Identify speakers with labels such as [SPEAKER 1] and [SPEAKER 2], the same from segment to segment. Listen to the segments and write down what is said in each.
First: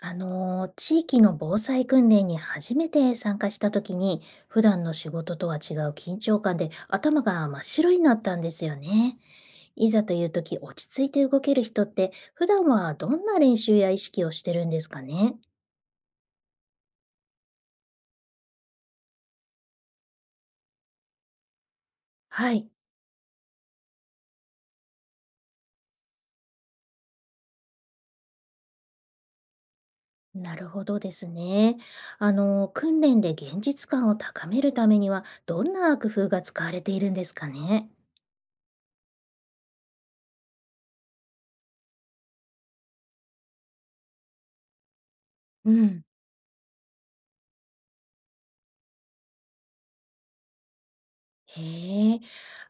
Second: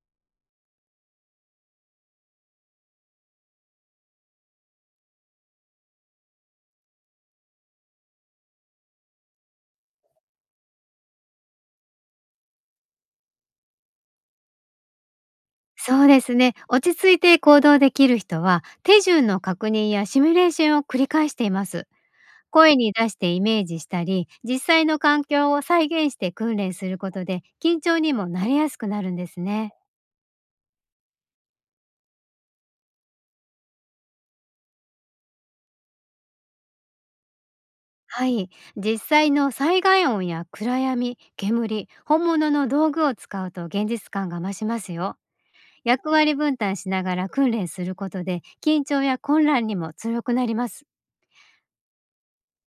[SPEAKER 1] 地域の防災訓練に初めて参加した時に、普段の仕事とは違う緊張感で頭が真っ白になったんですよね。いざという時、落ち着いて動ける人って、普段はどんな練習や意識をしてるんですかね。
[SPEAKER 2] そうですね。落ち着いて行動できる人は、手順の確認やシミュレーションを繰り返しています。
[SPEAKER 1] はい。
[SPEAKER 2] 声に出してイメージしたり、実際の環境を再現して訓練することで、緊張にもなりやすくなるんですね。
[SPEAKER 1] なるほどですね。訓練で現実感を高めるためには、どんな工夫が使われているんですかね。
[SPEAKER 2] はい。実際の災害音や暗闇、煙、本物の道具を使うと現実感が増しますよ。
[SPEAKER 1] うん。
[SPEAKER 2] 役割分担しながら訓練することで、緊張や混乱にも強くなります。
[SPEAKER 1] へえ、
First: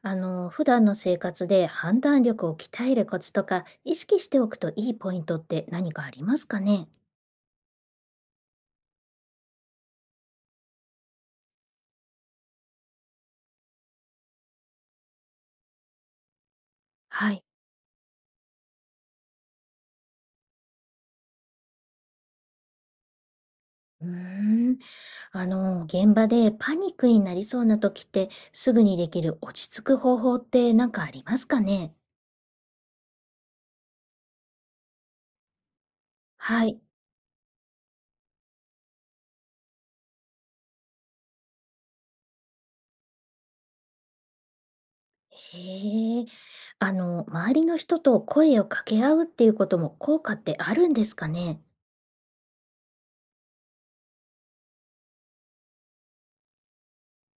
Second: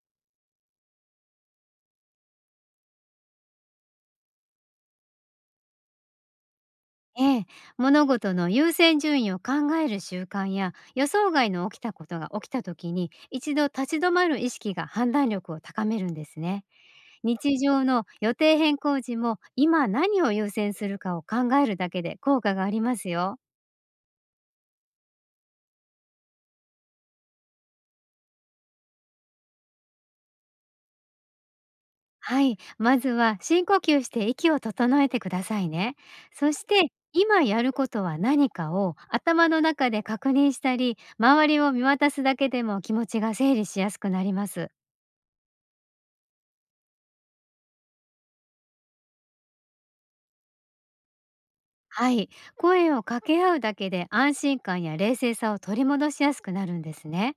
[SPEAKER 1] あの、普段の生活で判断力を鍛えるコツとか、意識しておくといいポイントって何かありますかね？
[SPEAKER 2] ええ、物事の優先順位を考える習慣や予想外の起きたことが起きた時に一度立ち止まる意識が判断力を高めるんですね。
[SPEAKER 1] はい。
[SPEAKER 2] 日常の予定変更時も今何を優先するかを考えるだけで効果がありますよ。
[SPEAKER 1] うーん、あの、現場でパニックになりそうな時って、すぐにできる落ち着く方法って何かありますかね？
[SPEAKER 2] はい、まずは深呼吸して息を整えてくださいね。そし
[SPEAKER 1] はい。
[SPEAKER 2] て今やることは何かを頭の中で確認したり、周りを見渡すだけでも気持ちが整理しやすくなります。
[SPEAKER 1] へえ、あの、周りの人と声を掛け合うっていうことも効果ってあるんですかね？
[SPEAKER 2] はい、声を掛け合うだけで安心感や冷静さを取り戻しやすくなるんですね。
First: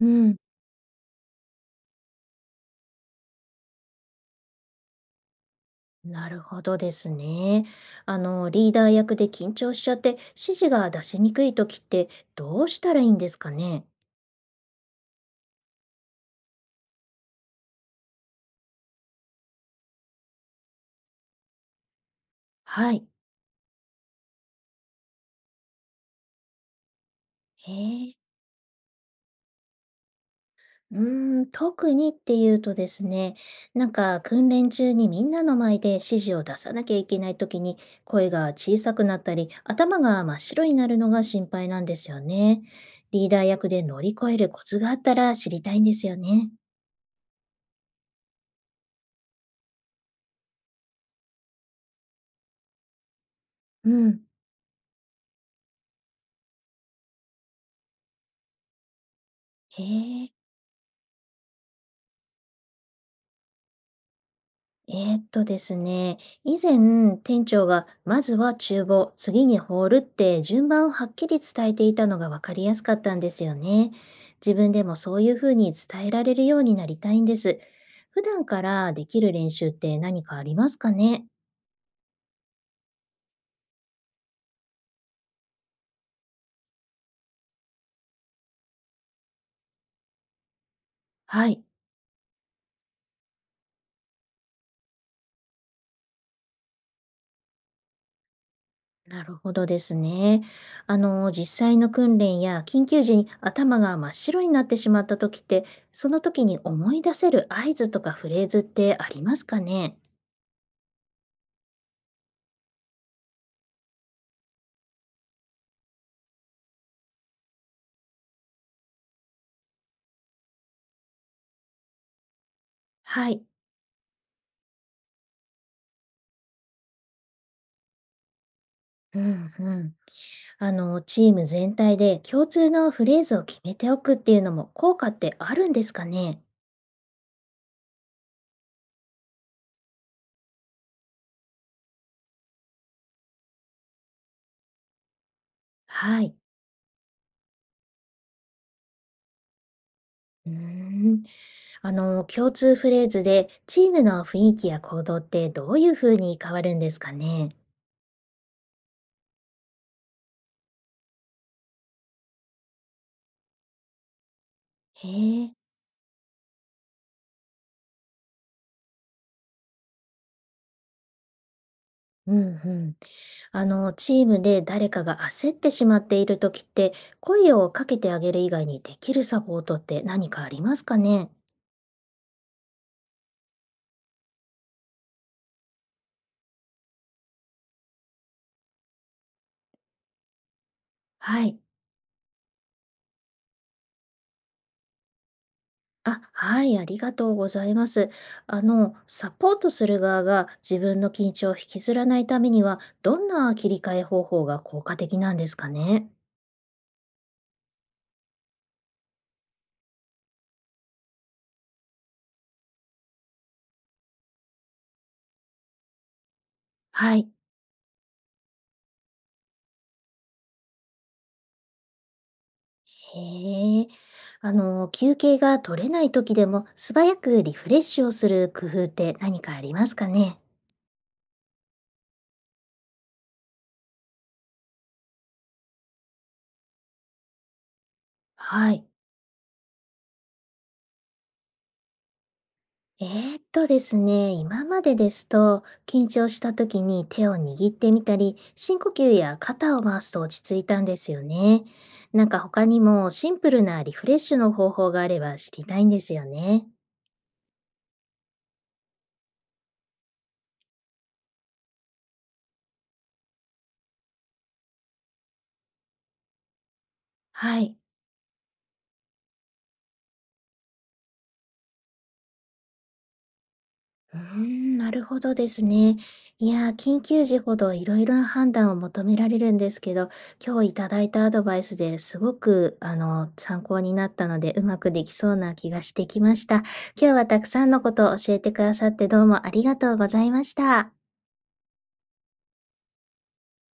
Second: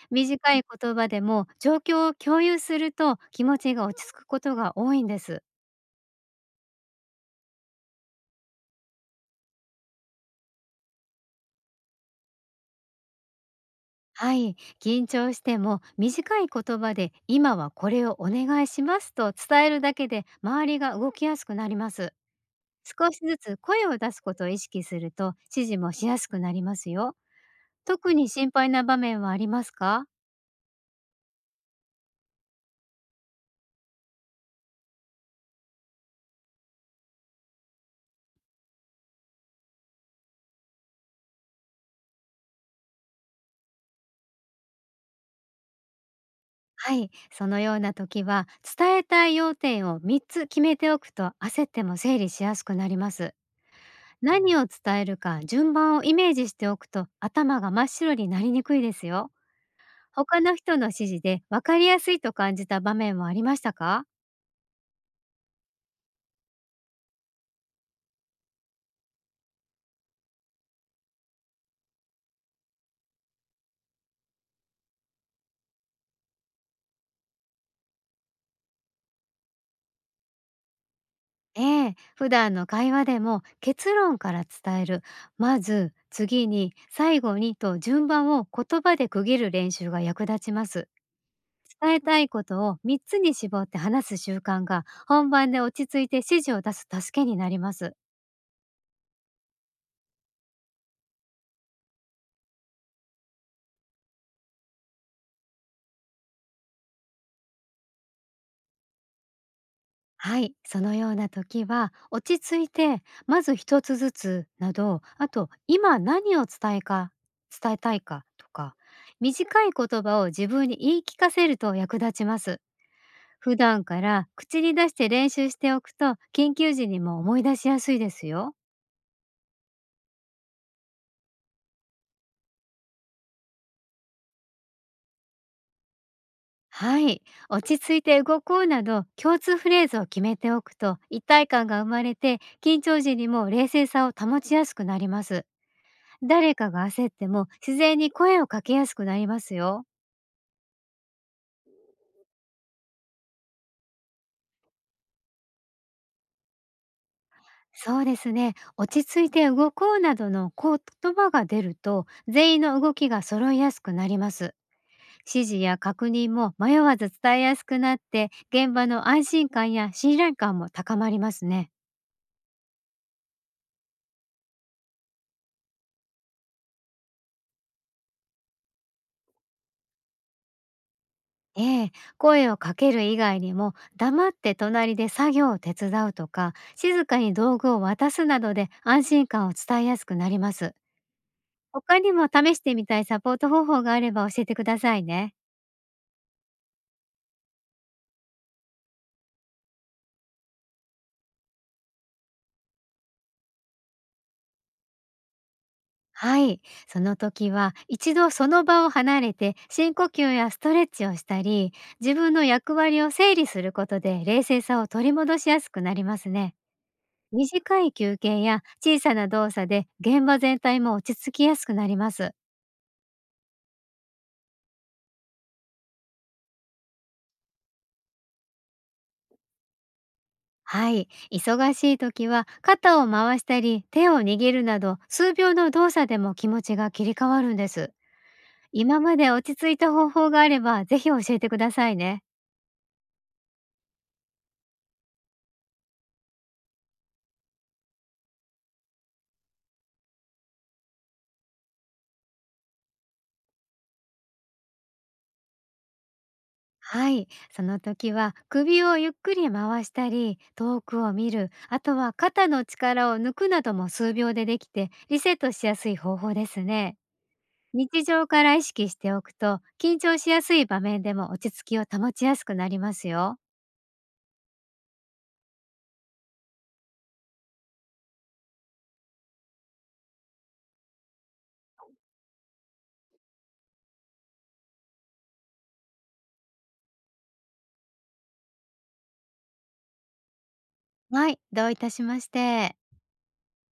[SPEAKER 1] うん。
[SPEAKER 2] 短い言葉でも状況を共有すると気持ちが落ち着くことが多いんです。
[SPEAKER 1] なるほどですね。あの、リーダー役で緊張しちゃって指示が出しにくい時ってどうしたらいいんですかね。
[SPEAKER 2] はい、緊張しても短い言葉で今はこれをお願いしますと伝えるだけで周りが動きやすくなります。
[SPEAKER 1] はい。
[SPEAKER 2] 少しずつ声を出すことを意識すると指示もしやすくなりますよ。
[SPEAKER 1] へ
[SPEAKER 2] 特
[SPEAKER 1] えー、
[SPEAKER 2] に心配な場面はありますか？
[SPEAKER 1] うーん、特にっていうとですね、なんか訓練中にみんなの前で指示を出さなきゃいけない時に声が小さくなったり頭が真っ白になるのが心配なんですよね。リーダー役で乗り越えるコツがあったら知りたいんですよね。
[SPEAKER 2] はい、そのような時は伝えたい要点を3つ決めておくと焦っても整理しやすくなります。
[SPEAKER 1] うん。
[SPEAKER 2] 何を伝えるか順番をイメージしておくと頭が真っ白になりにくいですよ。
[SPEAKER 1] へえ。
[SPEAKER 2] 他の人の指示で分かりやすいと感じた場面はありましたか？
[SPEAKER 1] ですね、以前店長がまずは厨房、次にホールって順番をはっきり伝えていたのが分かりやすかったんですよね。自分でもそういうふうに伝えられるようになりたいんです。普段からできる練習って何かありますかね。
[SPEAKER 2] ええ、普段の会話でも結論から伝える、まず、次に、最後にと順番を言葉で区切る練習が役立ちます。
[SPEAKER 1] はい、
[SPEAKER 2] 伝えたいことを3つに絞って話す習慣が本番で落ち着いて指示を出す助けになります。
[SPEAKER 1] なるほどですね。あの、実際の訓練や緊急時に頭が真っ白になってしまった時って、その時に思い出せる合図とかフレーズってありますかね。
[SPEAKER 2] はい、そのような時は落ち着いてまず一つずつなど、あと今何を伝えか伝えたいかとか、短い言葉を自分に言い聞かせると役立ちます。
[SPEAKER 1] はい。
[SPEAKER 2] 普段から口に出して練習しておくと緊急時にも思い出しやすいですよ。
[SPEAKER 1] うんうん。あの、チーム全体で共通のフレーズを決めておくっていうのも効果ってあるんですかね。
[SPEAKER 2] はい。落ち着いて動こうなど共通フレーズを決めておくと一体感が生まれて緊張時にも冷静さを保ちやすくなります。
[SPEAKER 1] はい。
[SPEAKER 2] 誰かが焦っても自然に声をかけやすくなりますよ。
[SPEAKER 1] うーん。あの、共通フレーズでチームの雰囲気や行動ってどういうふうに変わるんですかね。
[SPEAKER 2] そうですね。落ち着いて動こうなどの言葉が出ると全員の動きが揃いやすくなります。
[SPEAKER 1] へ
[SPEAKER 2] 指
[SPEAKER 1] え。
[SPEAKER 2] 示や確認も迷わず伝えやすくなって現場の安心感や信頼感も高まりますね。
[SPEAKER 1] うんうん。あの、チームで誰かが焦ってしまっている時って、声をかけてあげる以外にできるサポートって何かありますかね。
[SPEAKER 2] ええ、声をかける以外にも黙って隣で作業を手伝うとか静かに道具を渡すなどで安心感を伝えやすくなります。
[SPEAKER 1] はい。
[SPEAKER 2] 他にも試してみたいサポート方法があれば教えてくださいね。
[SPEAKER 1] あ、はい、ありがとうございます。あの、サポートする側が自分の緊張を引きずらないためには、どんな切り替え方法が効果的なんですかね。
[SPEAKER 2] はい、その時は一度その場を離れて深呼吸やストレッチをしたり、自分の役割を整理することで冷静さを取り戻しやすくなりますね。
[SPEAKER 1] はい。
[SPEAKER 2] 短い休憩や小さな動作で現場全体も落ち着きやすくなります。
[SPEAKER 1] へえ。あの、休憩が取れない時でも素早くリフレッシュをする工夫って何かありますかね。
[SPEAKER 2] はい、忙しい時は肩を回したり手を握るなど数秒の動作でも気持ちが切り替わるんです。
[SPEAKER 1] はい。
[SPEAKER 2] 今まで落ち着いた方法があればぜひ教えてくださいね。
[SPEAKER 1] えですね、今までですと、緊張した時に手を握ってみたり、深呼吸や肩を回すと落ち着いたんですよね。なんか他にもシンプルなリフレッシュの方法があれば知りたいんですよね。
[SPEAKER 2] はい、その時は首をゆっくり回したり遠くを見る、あとは肩の力を抜くなども数秒でできてリセットしやすい方法ですね。
[SPEAKER 1] はい。
[SPEAKER 2] 日常から意識しておくと緊張しやすい場面でも落ち着きを保ちやすくなりますよ。
[SPEAKER 1] うーん、なるほどですね。いやー、緊急時ほどいろいろな判断を求められるんですけど、今日いただいたアドバイスですごく、参考になったので、うまくできそうな気がしてきました。今日はたくさんのことを教えてくださってどうもありがとうございました。
[SPEAKER 2] はい、どういたしまして。